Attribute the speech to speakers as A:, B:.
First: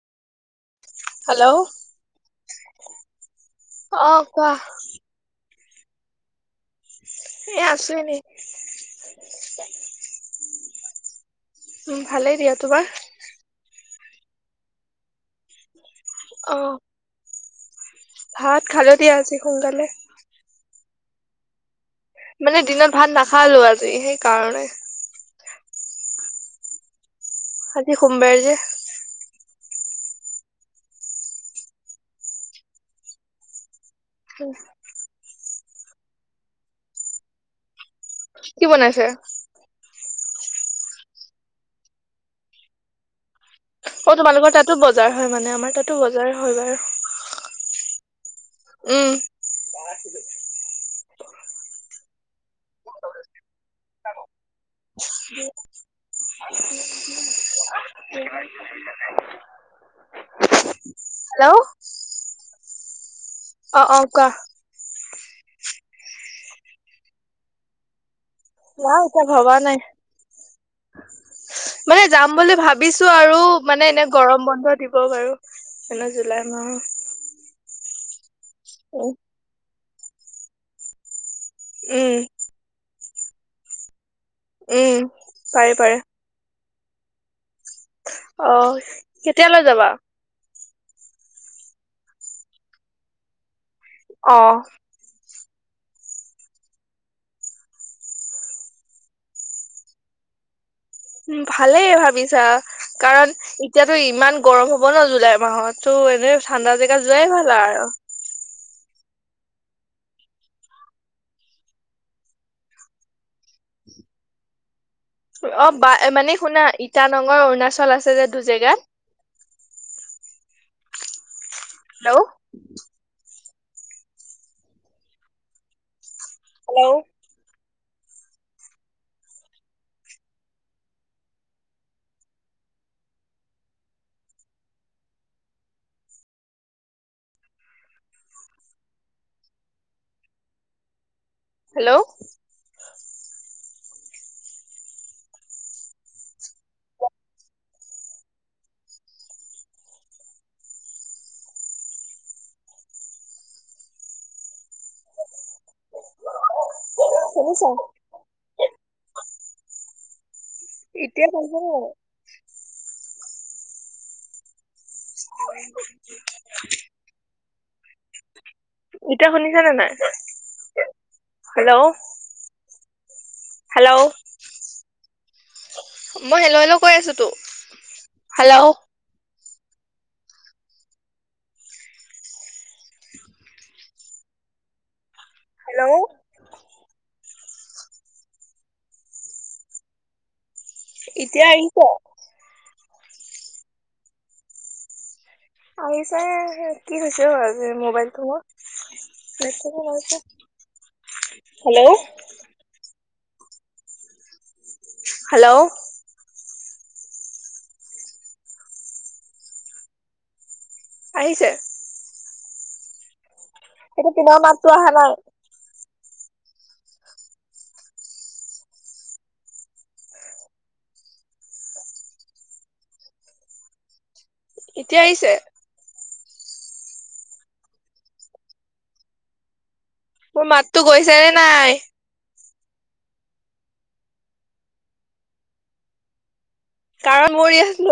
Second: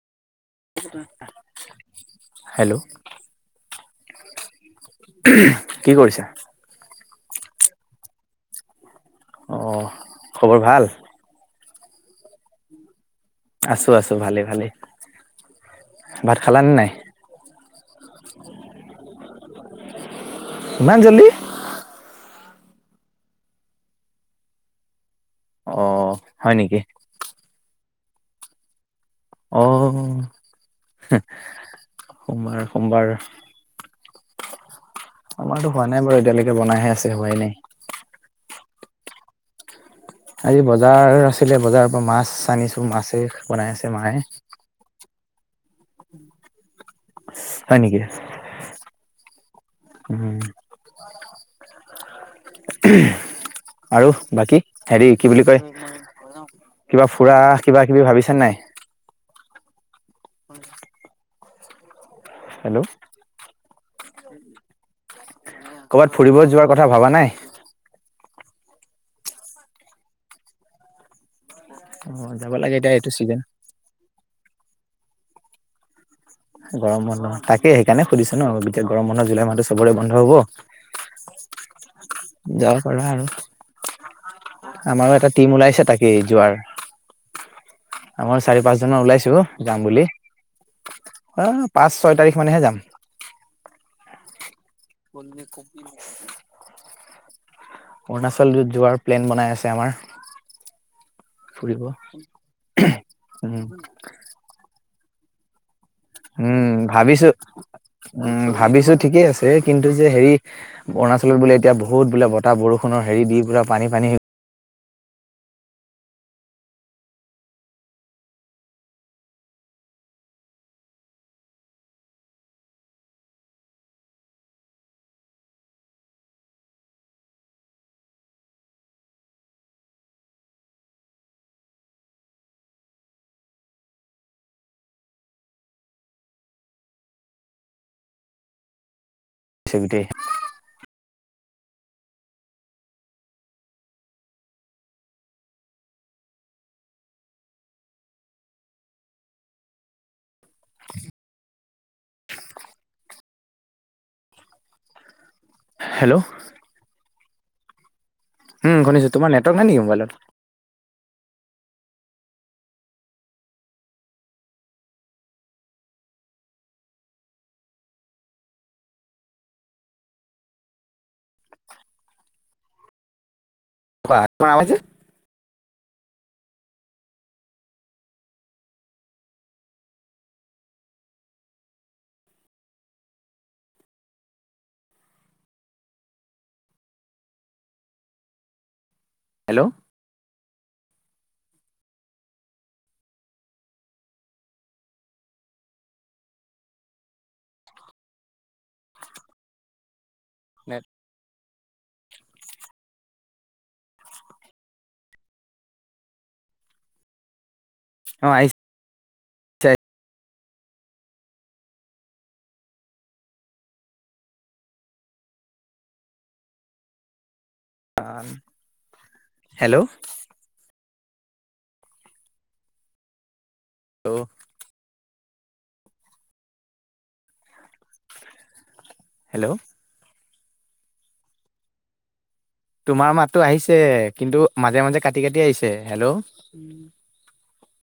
A: Hello
B: hello.
A: অ কোৱা
B: উমম কি কৰিছা?
A: এ আছো এনেই।
B: অ', খবৰ ভাল?
A: উম, ভালেই দিয়া, তোমাৰ?
B: আছো-আছো, ভালে-ভালে, ভাত
A: অ
B: খালানে নাই?
A: ভাত খালোঁ দিয়া আজি সোনকালে।
B: ইমান জলদি।
A: মানে দিনত ভাত নাখালোঁ আজি, সেইকাৰণে।
B: অ', হয় নেকি?
A: আজি সোমবাৰ যে।
B: অ', সোমবাৰ, সোমবাৰ।
A: হুম।
B: আমাৰটো হোৱা নাই বাৰু এতিয়ালৈকে, বনাই হে আছে, হোৱাই নাই।
A: কি বনাইছে?
B: আজি বজাৰ আছিলে, বজাৰৰ পৰা মাছ আনিছোঁ, মাছে। বনাই আছে মায়ে।
A: অ', তোমালোকৰ তাতো বজাৰ হয় মানে, আমাৰ তাতো বজাৰ হয় বাৰু।
B: ইচ্ছ, হয় নেকি,
A: উম
B: উম। [inaudible] উম, আৰু বাকী হেৰি কি বুলি কয়। কিবা ফুৰা, কিবা কিবি ভাবিছান নাই?
A: [inaudible] হেল্ল'?
B: হেল্ল'?
A: অ', অ', কোৱা।
B: ক'ৰবাত ফুৰিব যোৱাৰ কথা ভাবা নাই?
A: নাই এতিয়া ভবা নাই, মানে যাম
B: অ', যাব
A: বুলি
B: লাগে এতিয়া এইটো
A: ভাবিছোঁ, আৰু
B: ছিজন।
A: মানে এনে গৰম বন্ধ দিব বাৰু, এনেও জুলাই মাহত।
B: গৰম বন্ধ, তাকে সেইকাৰণে সুধিছোঁ ন' এতিয়া গৰম
A: উম
B: বন্ধ জুলাই মাহটো চবৰে বন্ধ হ'ব।
A: উম।
B: যাব পাৰা আৰু,
A: উম
B: আমাৰো এটা টিম
A: পাৰে
B: ওলাইছে
A: পাৰে
B: তাকে যোৱাৰ। আমাৰ
A: অ
B: চাৰি পাঁচজন ওলাইছোঁ,
A: কেতিয়ালৈ যাবা
B: যাম বুলি। আ, পাঁচ ছয় তাৰিখ মানেহে যাম।
A: অ'।
B: [unintelligible] অৰুণাচলত যোৱাৰ প্লেন বনাই আছে আমাৰ।
A: উম,
B: ফুৰিব
A: ভালেই ভাবিছা, কাৰণ
B: উম
A: এতিয়াতো ইমান গৰম হব ন', জুলাই মাহত। ত' এনেই
B: উম
A: ঠাণ্ডা জেগা
B: ভাবিছো
A: যোৱাই ভাল আৰু।
B: উম, ভাবিছো ঠিকেই আছে, কিন্তু যে হেৰি অৰুণাচলত বোলে এতিয়া বহুত বোলে বাহ বৰষুণ হেৰি দি পৰা পানী-পানী
A: অ', বা, মানে শুনা ইটানগৰ অৰুণাচল আছে যে দু জেগাত। হেল্ল'? হেল্ল'?
B: [unintelligible]
A: হেল্ল'?
B: [unintelligible] হেল্ল'?
A: শুনিছা?
B: উম, শুনিছো, তোমাৰ নেটৱৰ্ক নাই নেকি মোবাইলত?
A: এতিয়া শুনিছে নে নাই? [unintelligible] এতিয়া শুনিছা নে নাই, হেল্ল'। হেল্ল'।
B: কোৱা তোমাৰ আৱাজ যে।
A: মই হেল্ল', হেল্ল'কৈ আছো তো, হেল্ল'। হেল্ল'।
B: হেল্ল'।
A: এতিয়া আহিছে। আহিছে, কি হৈছে মোবাইলটো মোৰ, নেটৱকেই নাই যে।
B: Net
A: hello. হেল্ল'।
B: অ', আহিছে
A: আহিছে। এতিয়া তোমাৰ মাততো অহা নাই।
B: আ, হেল্ল'। লো
A: এতিয়া আহিছে।
B: হেল্ল'।
A: মোৰ মাততো গৈছে নে নাই।
B: তোমাৰ মাতো আহিছে, কিন্তু মাজে মাজে কাটি কাটি আহিছে, হেল্ল'।
A: কাৰণ মোৰ ইয়াত